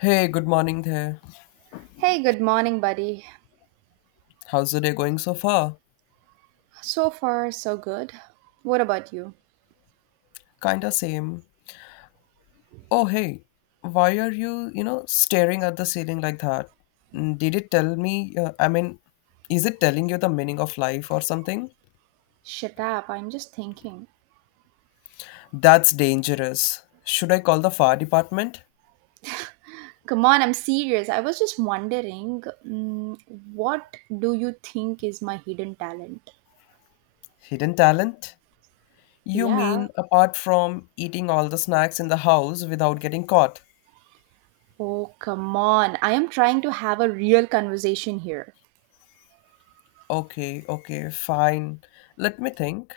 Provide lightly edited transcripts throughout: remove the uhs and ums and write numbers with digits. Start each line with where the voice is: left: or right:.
left: Hey, good morning there.
right: Hey, good morning, buddy.
left: How's the day going so far?
right: So far, so good. What about you?
left: Kinda same. Oh, hey, why are you, staring at the ceiling like that? Did it tell me, I mean, is it telling you the meaning of life or something?
right: Shut up, I'm just thinking.
left: That's dangerous. Should I call the fire department?
right: Come on, I'm serious. I was just wondering, what do you think is my hidden talent?
left: Hidden talent? You
right: Yeah.
left: mean apart from eating all the snacks in the house without getting caught?
right: Oh, come on. I am trying to have a real conversation here.
left: Okay, okay, fine. Let me think.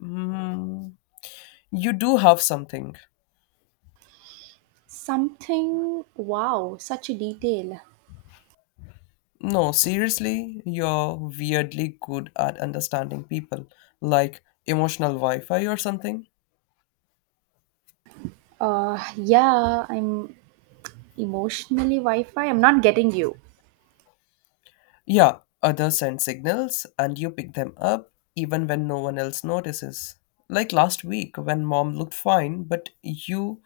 left: Mm, you do have something.
right: Something, wow, such a detail.
left: No, seriously, you're weirdly good at understanding people, like emotional Wi Fi or something.
right: Yeah, I'm emotionally Wi Fi. I'm not getting you.
left: Yeah, others send signals and you pick them up even when no one else notices. Like last week when mom looked fine, but you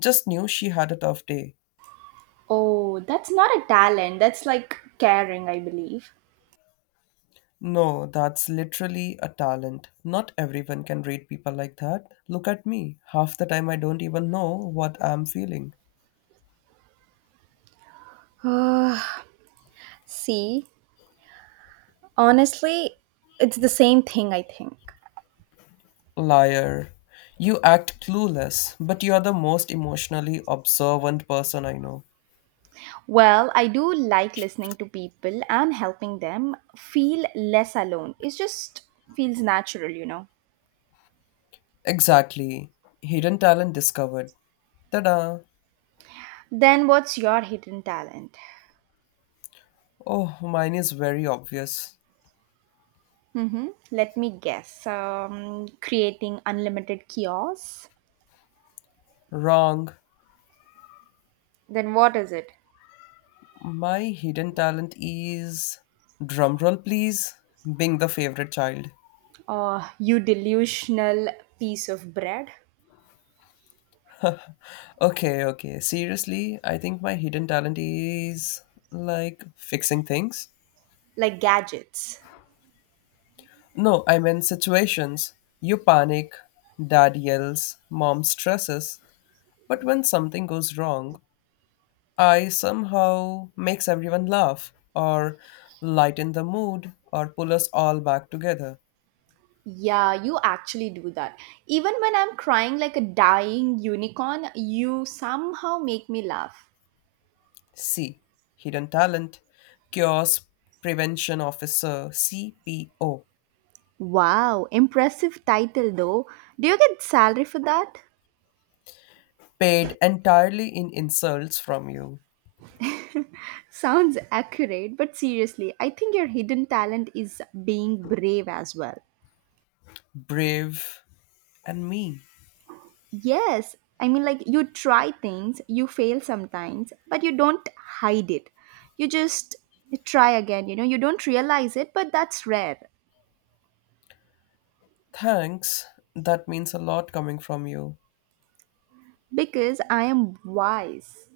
left: just knew she had a tough day.
right: Oh, that's not a talent. That's like caring, I believe.
left: No, that's literally a talent. Not everyone can read people like that. Look at me. Half the time I don't even know what I'm feeling.
right: Uh, See, honestly, it's the same thing, I think.
left: Liar. You act clueless, but you're the most emotionally observant person I know.
right: Well, I do like listening to people and helping them feel less alone. It just feels natural, you know.
left: Exactly. Hidden talent discovered. Ta da!
right: Then, what's your hidden talent?
left: Oh, mine is very obvious.
right: Mm-hmm. Let me guess. Creating unlimited kiosks.
left: Wrong.
right: Then, what is it?
left: My hidden talent is. Drumroll, please. Being the favorite child.
right: You delusional piece of bread?
left: Okay, okay. Seriously, I think my hidden talent is like fixing things.
right: Like gadgets.
left: No, I mean situations. You panic, dad yells, mom stresses. But when something goes wrong, I somehow makes everyone laugh or lighten the mood or pull us all back together.
right: Yeah, you actually do that. Even when I'm crying like a dying unicorn, you somehow make me laugh.
left: C. Hidden talent. Chaos Prevention Officer CPO.
right: Wow, impressive title though. Do you get salary for that?
left: Paid entirely in insults from you.
right: Sounds accurate, but seriously, I think your hidden talent is being brave as well.
left: Brave and me.
right: Yes, I mean, like you try things, you fail sometimes, but you don't hide it. You just try again, you know, you don't realize it, but that's rare
left: Thanks. That means a lot coming from you.
right: because I am wise.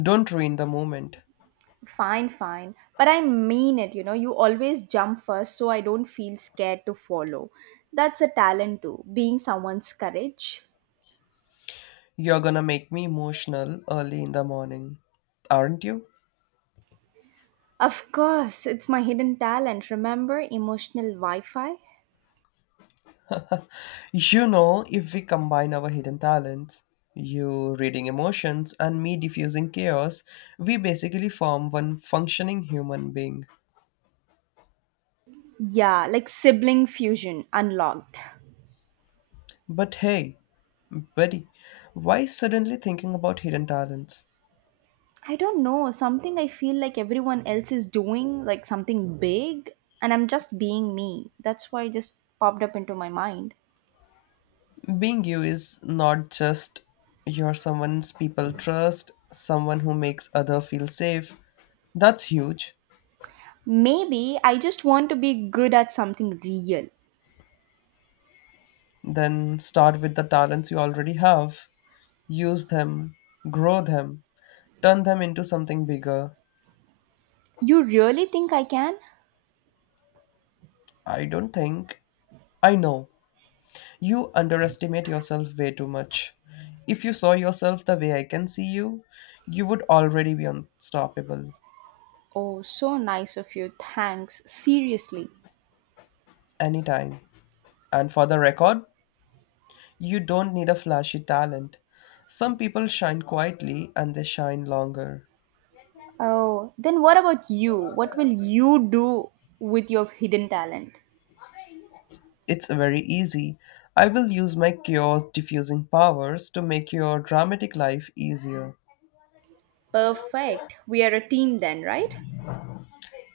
left: Don't ruin the moment.
right: Fine, fine. But I mean it, you know, you always jump first so I don't feel scared to follow. That's a talent too, being someone's courage.
left: You're gonna make me emotional early in the morning, aren't you?
right: Of course, it's my hidden talent. Remember emotional Wi Fi?
left: If we combine our hidden talents, you reading emotions and me diffusing chaos, we basically form one functioning human being.
right: Yeah, like sibling fusion unlocked.
left: But hey, buddy, why suddenly thinking about hidden talents?
right: I don't know, something I feel like everyone else is doing, like something big, and I'm just being me. That's why it just popped up into my mind.
left: Being you is not just you're someone's people trust, someone who makes other feel safe. That's huge.
right: Maybe I just want to be good at something real.
left: Then start with the talents you already have. Use them, grow them, turn them into something bigger.
right: You really think I can?
left: I don't think. I know. You underestimate yourself way too much. If you saw yourself the way I can see you, you would already be unstoppable.
right: Oh, so nice of you. Thanks. Seriously.
left: Anytime. And for the record, you don't need a flashy talent. Some people shine quietly and they shine longer.
right: Oh, then what about you? What will you do with your hidden talent?
left: It's very easy. I will use my chaos diffusing powers to make your dramatic life easier.
right: Perfect. We are a team then, right?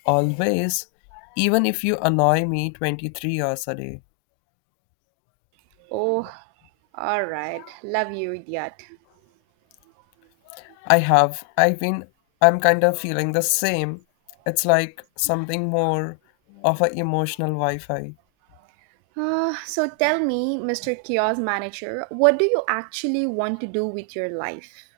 left: Always, even if you annoy me 23 hours a day.
right: Oh, all right. Love you, idiot.
left: I have. I've been. I'm kind of feeling the same. It's like something more of a emotional Wi-Fi.
right: So tell me, Mr. Kiosk Manager, what do you actually want to do with your life?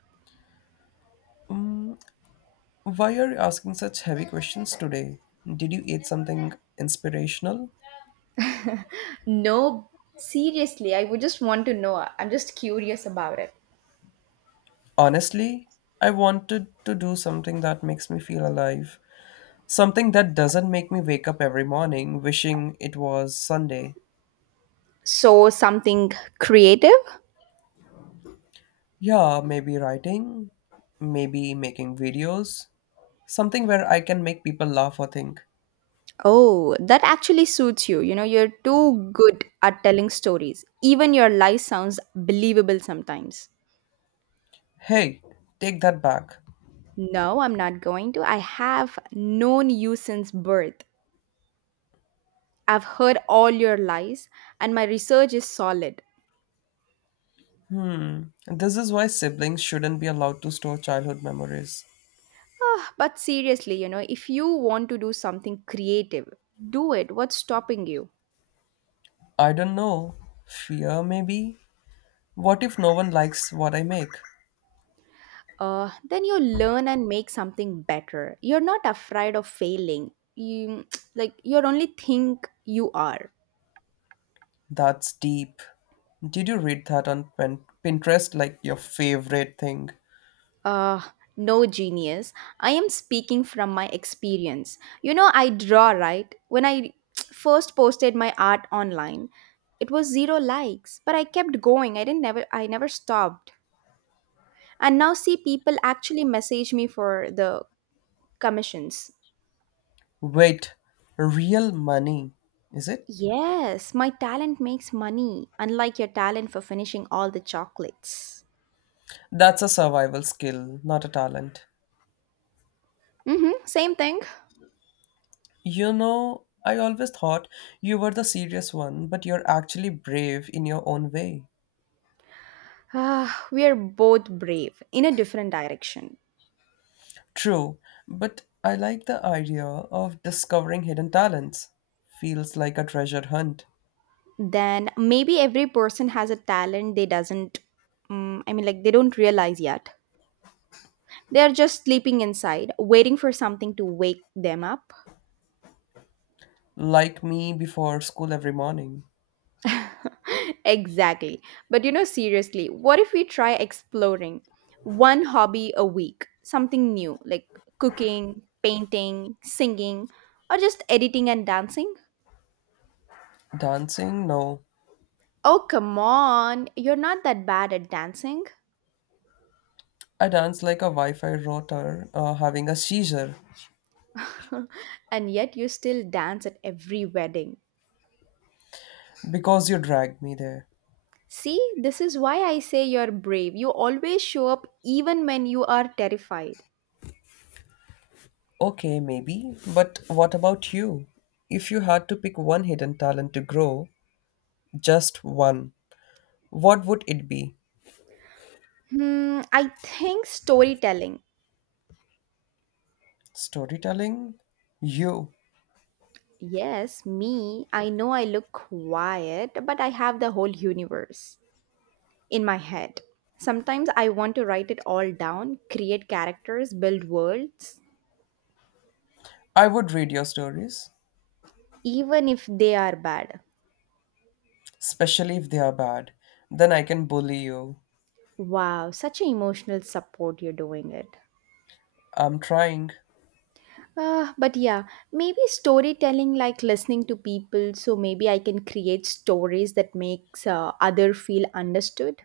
left: Why are you asking such heavy questions today? Did you eat something inspirational?
right: No, seriously, I would just want to know. I'm just curious about it.
left: Honestly, I wanted to do something that makes me feel alive. Something that doesn't make me wake up every morning wishing it was Sunday.
right: So, something creative?
left: Yeah, maybe writing, maybe making videos, something where I can make people laugh or think,
right: Oh, that actually suits you. You know, you're too good at telling stories. Even your lie sounds believable sometimes.
left: hey, take that back.
right: No, I'm not going to. I have known you since birth. I've heard all your lies, and my research is solid.
left: Hmm, this is why siblings shouldn't be allowed to store childhood memories.
right: Ah, but seriously, you know, if you want to do something creative, do it. What's stopping you?
left: I don't know. Fear, maybe? What if no one likes what I make?
right: Then you learn and make something better. You're not afraid of failing. You like you're only think you are.
left: That's deep. Did you read that on Pinterest like your favorite thing?
right: Uh, no genius. I am speaking from my experience. You know, I draw, right? When I first posted my art online, it was zero likes, but I kept going. I never stopped. And now see people actually message me for the commissions.
left: Wait, real money, is it?
right: Yes, my talent makes money, unlike your talent for finishing all the chocolates.
left: That's a survival skill, not a talent.
right: Mhm, same thing.
left: I always thought you were the serious one, but you're actually brave in your own way.
right: Ah, we are both brave in a different direction.
left: True, but I like the idea of discovering hidden talents. Feels like a treasure hunt.
right: Then maybe every person has a talent they doesn't like they don't realize yet. They're just sleeping inside waiting for something to wake them up.
left: Like me before school every morning.
right: Exactly. But you know, seriously, what if we try exploring one hobby a week, something new like cooking, painting, singing, or just editing and dancing.
left: Dancing? No.
right: Oh come on, you're not that bad at dancing.
left: I dance like a Wi Fi router having a seizure
right: And yet you still dance at every wedding.
left: because you dragged me there.
right: See, this is why I say you're brave. You always show up even when you are terrified.
left: Okay, maybe, but what about you? If you had to pick one hidden talent to grow, just one, what would it be?
right: Hmm, I think storytelling.
left: Storytelling? You.
right: Yes, me. I know I look quiet, but I have the whole universe in my head. Sometimes I want to write it all down, create characters, build worlds,
left: I would read your stories,
right: even if they are bad.
left: especially if they are bad. Then I can bully you.
right: Wow, such an emotional support you're doing it.
left: I'm trying,
right: But yeah, maybe storytelling like listening to people, so maybe I can create stories that makes other feel understood.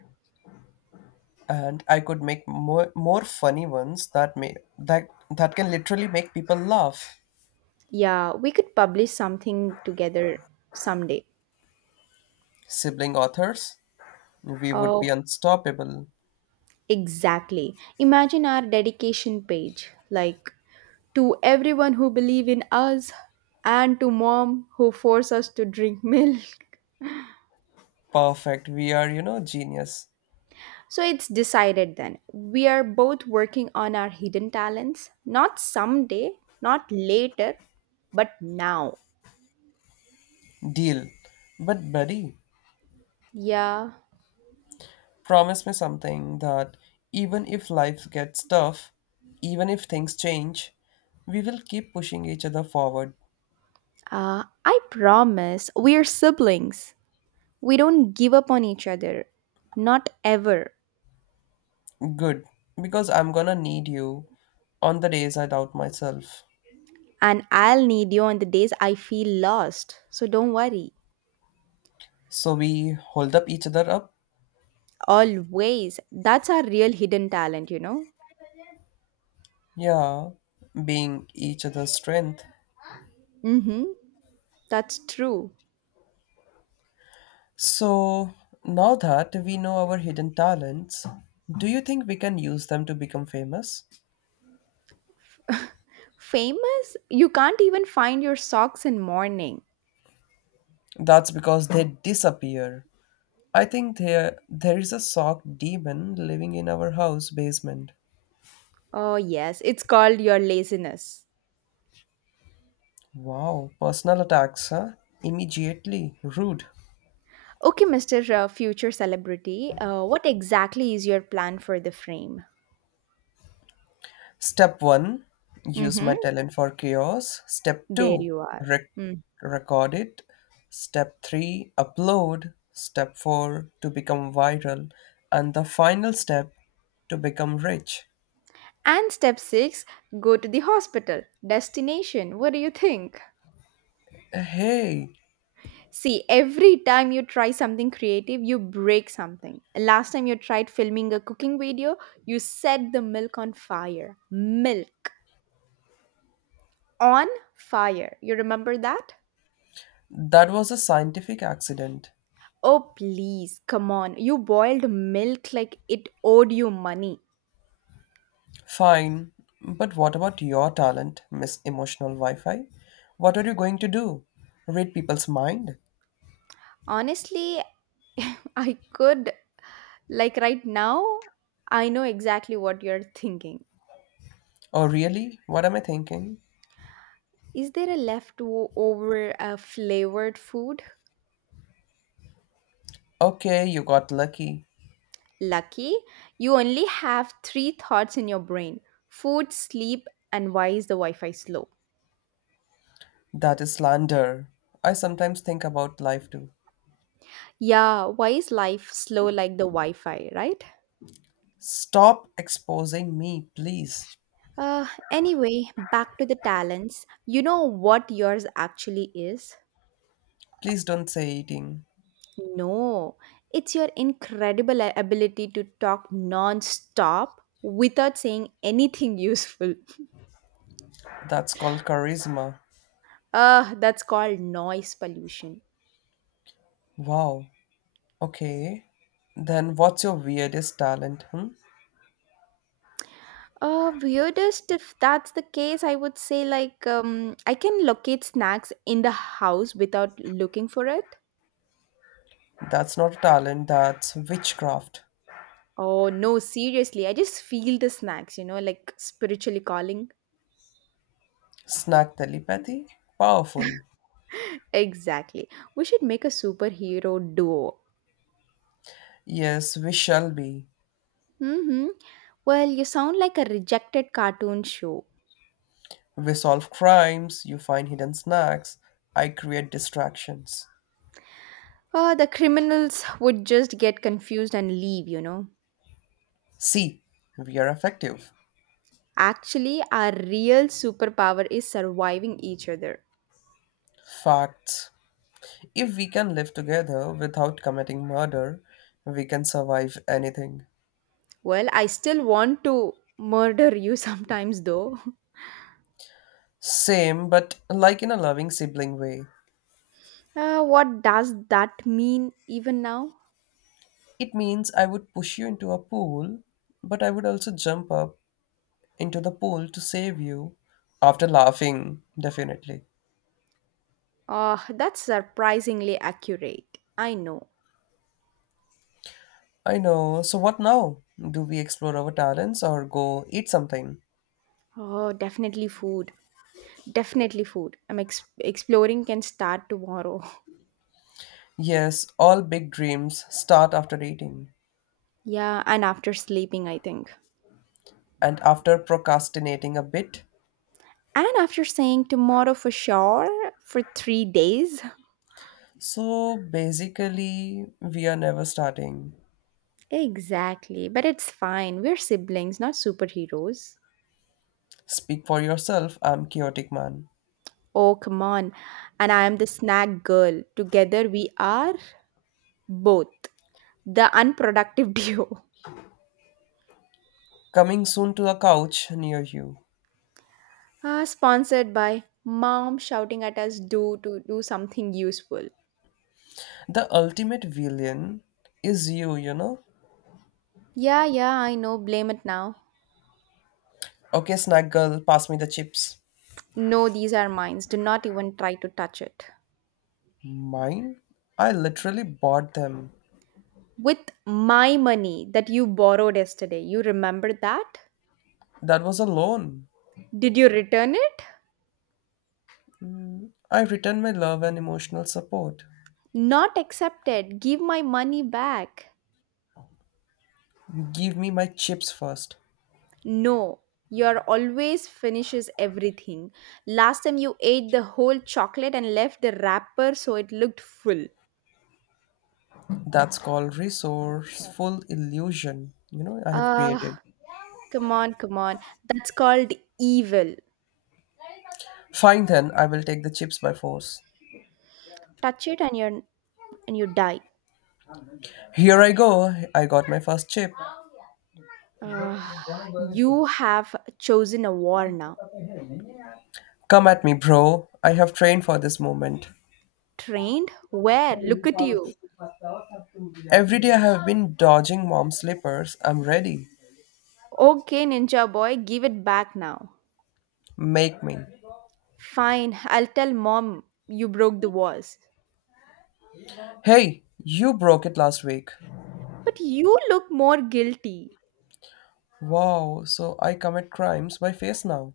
left: and I could make more funny ones that may that that can literally make people laugh.
right: Yeah, we could publish something together someday.
left: Sibling authors, we would be
right: Oh,
left: unstoppable.
right: exactly. Imagine our dedication page like to everyone who believe in us and to mom who force us to drink milk.
left: Perfect. We are, genius.
right: So it's decided then. We are both working on our hidden talents, not someday, not later, but now.
left: Deal. But buddy,
right: Yeah.
left: promise me something that even if life gets tough, even if things change, we will keep pushing each other forward.
right: I promise we are siblings. We don't give up on each other. Not ever.
left: Good, because I'm gonna need you on the days I doubt myself.
right: And I'll need you on the days I feel lost. So don't worry.
left: So we hold up each other up,
right: Always. That's our real hidden talent, you know?
left: yeah, being each other's strength.
right: Mm-hmm. That's true.
left: So now that we know our hidden talents, do you think we can use them to become famous?
right: Famous, you can't even find your socks in morning.
left: That's because they disappear. I think there is a sock demon living in our house basement.
right: Oh, yes, it's called your laziness.
left: Wow, personal attacks, huh? Immediately rude.
right: Okay, Mr. Future celebrity, what exactly is your plan for the frame?
left: Step 1, use
right: Mm-hmm.
left: my talent for chaos. Step
right: There
left: 2,
right: you are.
left: rec-
right: Mm.
left: record it. Step 3, upload. Step 4, to become viral. And the final step, to become rich.
right: And step six, go to the hospital. Destination, what do you think?
left: Hey,
right: See, every time you try something creative, you break something. Last time you tried filming a cooking video, you set the milk on fire. Milk on fire. You remember that?
left: that was a scientific accident.
right: Oh, please, come on. You boiled milk like it owed you money.
left: Fine, but what about your talent, Miss Emotional Wi Fi? What are you going to do? Read people's mind?
right: Honestly, I could. Like right now, I know exactly what you're thinking.
left: Oh, really? What am I thinking?
right: Is there a leftover flavored food?
left: Okay, you got lucky.
right: Lucky, you only have three thoughts in your brain: food, sleep, and why is the Wi Fi slow?
left: That is slander. I sometimes think about life too.
right: Yeah, why is life slow like the Wi Fi, right?
left: Stop exposing me, please.
right: Uh, anyway, back to the talents. You know what yours actually is?
left: Please don't say eating.
right: No, it's your incredible ability to talk non-stop without saying anything useful.
left: That's called charisma.
right: That's called noise pollution.
left: Wow. Okay. Then what's your weirdest talent? Hmm?
right: Weirdest if that's the case, I would say like I can locate snacks in the house without looking for it.
left: That's not a talent, that's witchcraft.
right: Oh no, seriously, I just feel the snacks, you know, like spiritually calling.
left: Snack telepathy? Powerful.
right: Exactly. We should make a superhero duo.
left: Yes, we shall be.
right: Mm-hmm. Well, you sound like a rejected cartoon show.
left: We solve crimes, you find hidden snacks, I create distractions.
right: The criminals would just get confused and leave, you know.
left: See, we are effective.
right: Actually, our real superpower is surviving each other.
left: Facts. If we can live together without committing murder, we can survive anything.
right: Well, I still want to murder you sometimes, though.
left: Same, but like in a loving sibling way.
right: What does that mean even now?
left: It means I would push you into a pool, but I would also jump up into the pool to save you after laughing, definitely.
right: That's surprisingly accurate. I know.
left: I know. So what now? Do we explore our talents or go eat something?
right: Oh, definitely food. Definitely food. I'm exploring can start tomorrow.
left: Yes, all big dreams start after eating
right: Yeah, and after sleeping, I think.
left: and after procrastinating a bit.
right: And after saying tomorrow for sure for three days.
left: So basically, we are never starting.
right: Exactly, but it's fine. We're siblings, not superheroes.
left: Speak for yourself, I'm chaotic man.
right: Oh, come on. And I am the snack girl. Together we are both the unproductive duo.
left: Coming soon to a couch near you.
right: Ah, sponsored by mom shouting at us do to do something useful.
left: The ultimate villain is you, you know?
right: Yeah, yeah, I know. Blame it now.
left: Okay, snack girl, pass me the chips.
right: No, these are mines. Do not even try to touch it.
left: Mine? I literally bought them.
right: With my money that you borrowed yesterday, you remember that?
left: That was a loan.
right: Did you return it?
left: I return my love and emotional support.
right: Not accepted. Give my money back.
left: Give me my chips first.
right: No, you're always finishes everything. Last time you ate the whole chocolate and left the wrapper so it looked full.
left: That's called resourceful illusion. I have created.
right: Ah, come on, come on. That's called evil.
left: Fine then, I will take the chips by force.
right: Touch it and you are and you die.
left: Here I go. I got my first chip.
right: Ah, you have chosen a war now.
left: Come at me, bro. I have trained for this moment.
right: Trained? Where? Look at you.
left: Every day I have been dodging mom's slippers. I'm ready.
right: Okay, ninja boy, give it back now.
left: Make me.
right: Fine, I'll tell mom you broke the vase.
left: Hey, you broke it last week.
right: But you look more guilty.
left: Wow, so I commit crimes by face now.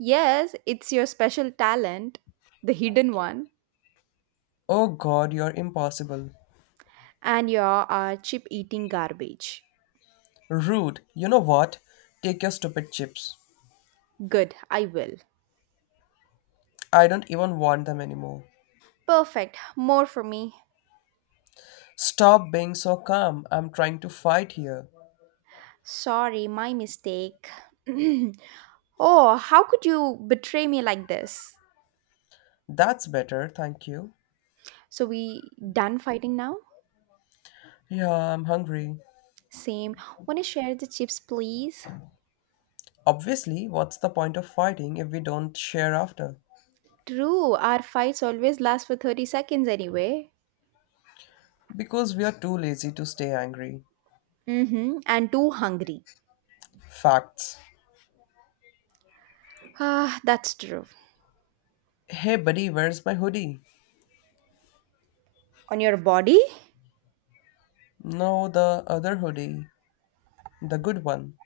right: Yes, it's your special talent, the hidden one,
left: Oh god, you're impossible.
right: and you are chip eating garbage.
left: Rude. You know what? Take your stupid chips.
right: Good, I will.
left: I don't even want them anymore.
right: Perfect, more for me.
left: Stop being so calm. I'm trying to fight here.
right: Sorry, my mistake. Oh, how could you betray me like this?
left: That's better, thank you.
right: So, we done fighting now?
left: Yeah, I'm hungry.
right: Same. Wanna share the chips, please?
left: Obviously, what's the point of fighting if we don't share after?
right: True, our fights always last for 30 seconds anyway.
left: Because we are too lazy to stay angry.
right: Mm-hmm. And too hungry.
left: Facts.
right: Ah, that's true.
left: Hey, buddy, where's my hoodie?
right: On your body?
left: No, the other hoodie. The good one.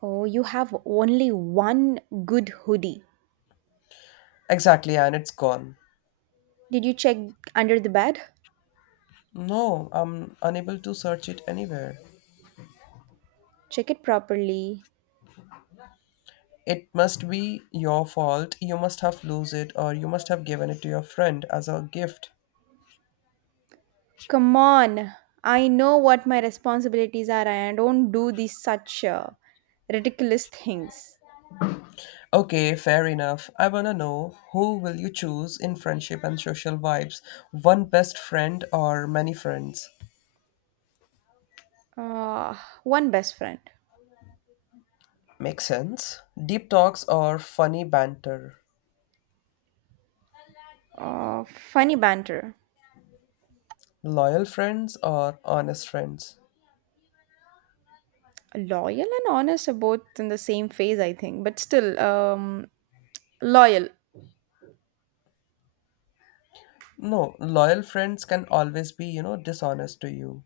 right: Oh, you have only one good hoodie.
left: Exactly, and it's gone.
right: Did you check under the bed?
left: No, I'm unable to search it anywhere.
right: Check it properly.
left: It must be your fault. You must have lose it or you must have given it to your friend as a gift.
right: Come on. I know what my responsibilities are and I don't do these such ridiculous things.
left: Okay, fair enough. I wanna know who will you choose in friendship and social vibes? One best friend or many friends?
right: Ah, one best friend.
left: Makes sense. Deep talks or funny banter?
right: Uh, Funny banter.
left: Loyal friends or honest friends?
right: Loyal and honest are both in the same phase I think but still loyal.
left: No, loyal friends can always be, dishonest to you.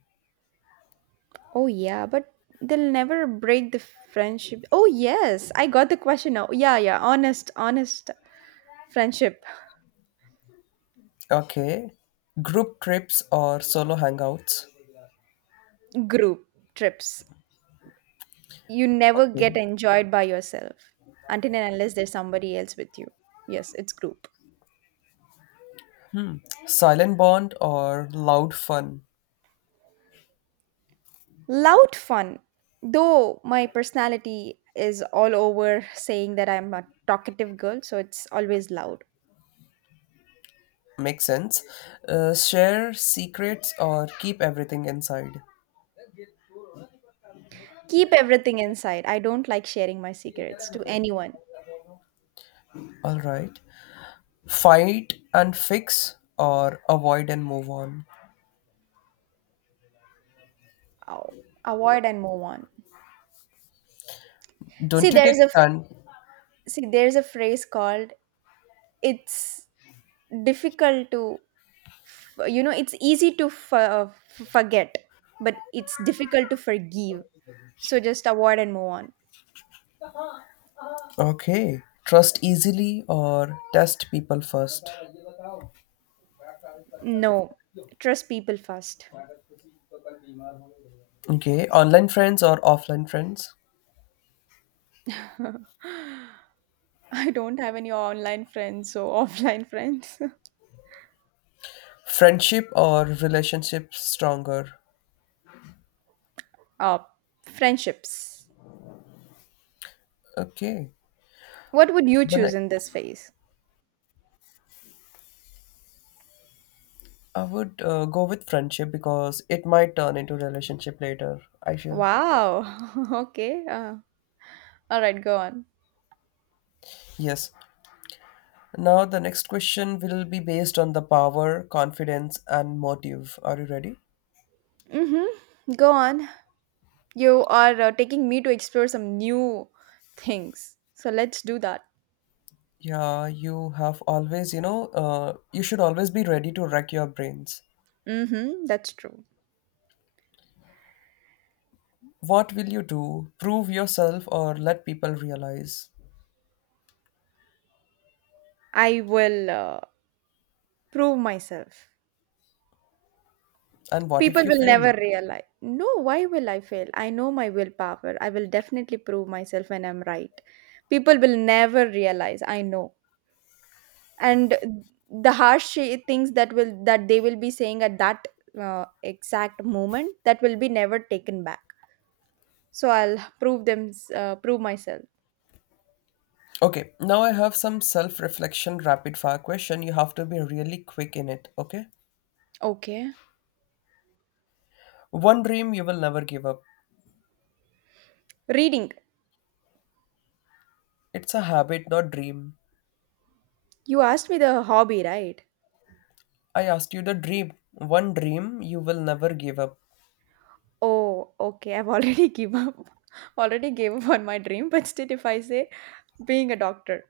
right: Oh yeah, but they'll never break the friendship. Oh yes, I got the question now. Yeah, honest, honest friendship.
left: Okay. Group trips or solo hangouts?
right: Group trips. You never get
left: Okay.
right: enjoyed by yourself until and unless there's somebody else with you. Yes, it's group.
left: Silent bond or loud fun.
right: Loud fun, though my personality is all over saying that I'm a talkative girl so it's always loud.
left: Makes sense. Share secrets or keep everything inside.
right: Keep everything inside. I don't like sharing my secrets to anyone.
left: Alright. Fight and fix or avoid and move on.
right: Oh, avoid and move on. See,
left: Don't you take
right: there's a
left: stand?
right: See, there's a phrase called, "It's difficult to you know, it's easy to forget, but it's difficult to forgive." So just avoid and move on.
left: Okay. Trust easily or test people first.
right: No, trust people first.
left: Okay. Online friends or offline friends.
right: I don't have any online friends or offline friends.
left: Friendship or relationship stronger.
right: uh, Friendships.
left: Okay.
right: What would you
left: The
right: choose
left: next.
right: in this phase?
left: I would go with friendship because it might turn into relationship later, I feel.
right: Wow. Okay. All right, go on.
left: Yes. Now the next question will be based on the power, confidence and motive. Are you ready?
right: Mm-hmm. Go on. You are taking me to explore some new things. So let's do that.
left: Yeah, you have always, you should always be ready to wreck your brains.
right: Mm-hmm. That's true.
left: What will you do? Prove yourself or let people realize?
right: I will prove myself.
left: And what if
right: People
left: you
right: will never
left: fail?
right: realize. No, why will I fail? I know my willpower. I will definitely prove myself when I'm right. People will never realize. I know. And the harsh things that will that they will be saying at that exact moment that will be never taken back. So I'll prove them, prove myself.
left: Okay, now I have some self reflection rapid fire question. You have to be really quick in it, okay?
right: Okay.
left: One dream you will never give up.
right: Reading.
left: It's a habit, not dream.
right: You asked me the hobby, right?
left: I asked you the dream. One dream you will never give up.
right: Oh, okay. I've already give up. Already gave up on my dream, but still, if I say being a doctor,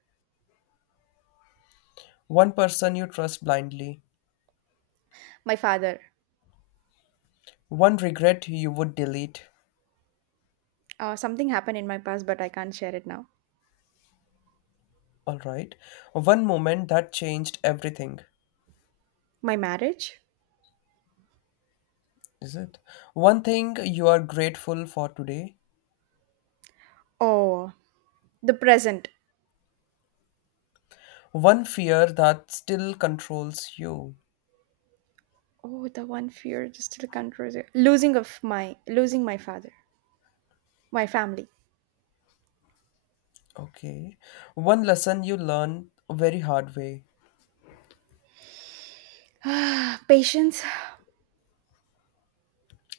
left: One person you trust blindly.
right: my father,
left: One regret you would delete.
right: something happened in my past, but I can't share it now.
left: Alright. One moment that changed everything.
right: My marriage.
left: Is it? One thing you are grateful for today.
right: Oh, the present.
left: One fear that still controls you.
right: Oh, the one fear just still controls it. Losing my father, my family.
left: Okay. One lesson you learned very hard way.
right: Patience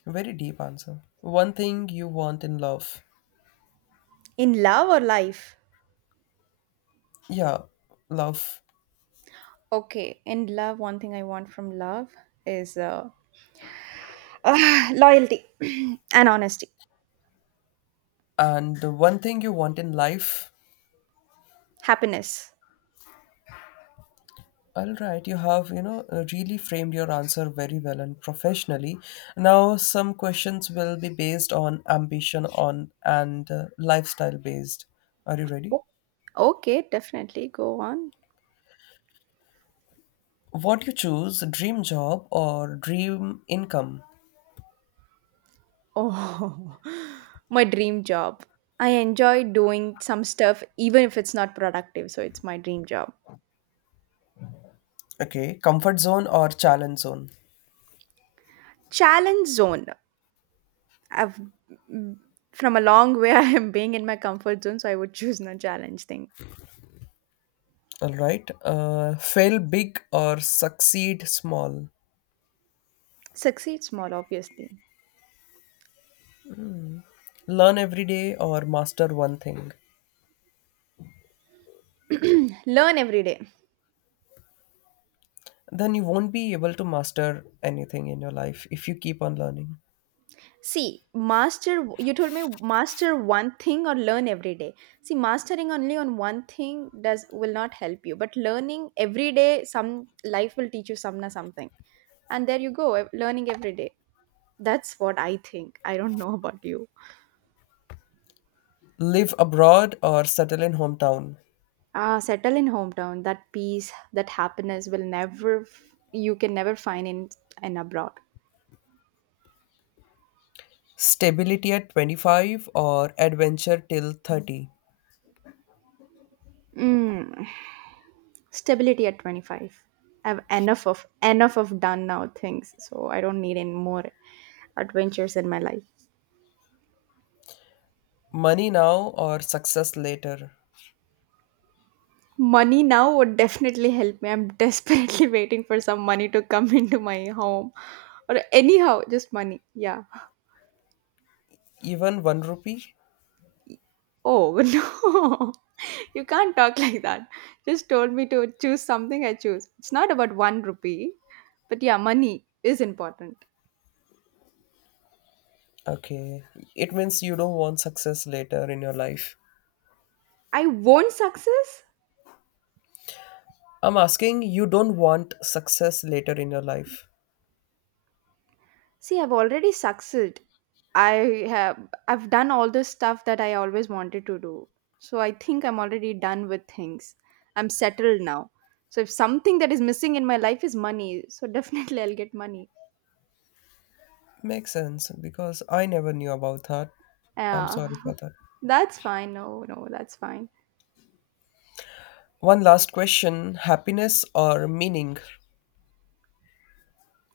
left: Very deep answer. One thing you want in love.
right: in love or life.
left: Yeah, love.
right: Okay, in love, one thing I want from love is loyalty and honesty,
left: And the one thing you want in life.
right: happiness.
left: All right, you have, really framed your answer very well and professionally. Now some questions will be based on ambition on and lifestyle based. Are you ready?
right: O- Okay, definitely go on.
left: What you choose, dream job or dream income?
right: Oh, my dream job. I enjoy doing some stuff even if it's not productive, so it's my dream job.
left: Okay, comfort zone or challenge zone?
right: Challenge zone. I've mm, from a long way I am being in my comfort zone, so I would choose no challenge thing.
left: All right, fail big or succeed small?
right: Succeed small, obviously.
left: Learn every day or master one thing?
right: Learn every day.
left: Then you won't be able to master anything in your life if you keep on learning.
right: See, master, you told me master one thing or learn every day. See, mastering only on one thing does will not help you, but learning every day, some life will teach you some na something. And there you go, learning every day. That's what I think. I don't know about you.
left: Live abroad or settle in hometown.
right: Ah, settle in hometown. That peace, that happiness will never, you can never find in abroad.
left: Stability at 25 or adventure till 30.
right: Mm. Stability at 25. I've enough of done now things, so I don't need any more adventures in my life.
left: Money now or success later.
right: Money now would definitely help me. I'm desperately waiting for some money to come into my home. Or anyhow, just money. Yeah.
left: Even 1 rupee?
right: Oh no. You can't talk like that. Just told me to choose something I choose. It's not about one rupee. But yeah, money is important.
left: Okay. It means you don't want success later in your life.
right: I won't success?
left: I'm asking you don't want success later in your life.
right: See, I've already succeeded. I have I've done all the stuff that I always wanted to do. So I think I'm already done with things. I'm settled now. So if something that is missing in my life is money, so definitely I'll get money.
left: Makes sense because I never knew about that. I'm
right: Yeah.
left: sorry for that.
right: That's fine. No, no. That's fine.
left: One last question, happiness or meaning?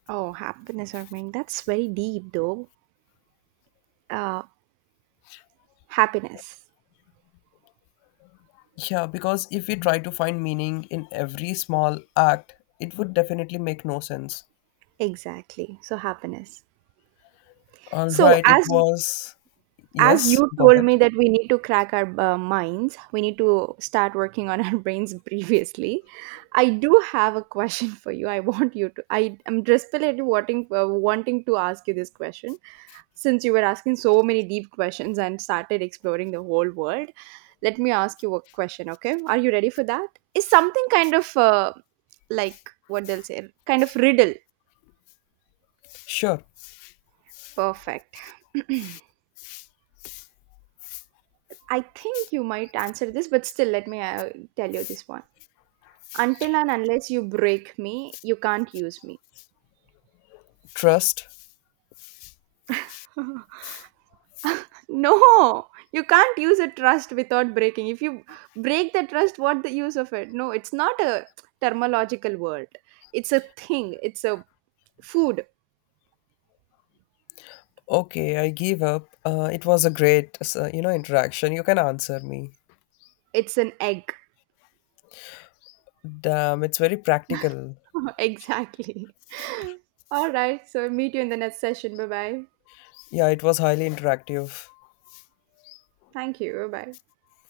right: Oh, happiness or meaning. That's very deep though. Uh Happiness.
left: Yeah, because if we try to find meaning in every small act, it would definitely make no sense.
right: Exactly. So happiness.
left: All
right: So
left: right, it
right: as
left: was.
right: as
left: Yes,
right: you
left: go
right: told me
left: ahead.
right: that we need to crack our minds, we need to start working on our brains previously. I do have a question for you. I am desperately wanting to ask you this question. Since you were asking so many deep questions and started exploring the whole world, let me ask you a question. Okay, are you ready for that? Is something kind of like what they'll say, kind of riddle.
left: Sure.
right: Perfect. I think you might answer this, but still let me tell you this one. Until and unless you break me, you can't use me.
left: Trust.
right: No, you can't use a trust without breaking. If you break the trust, what the use of it? No, it's not a terminological word. It's a thing. It's a food.
left: Okay, I give up. It was a great, interaction. You can answer me.
right: It's an egg.
left: Damn, it's very practical.
right: Exactly. All right. So meet you in the next session. Bye bye.
left: Yeah, it was highly interactive.
right: Thank you. Bye bye.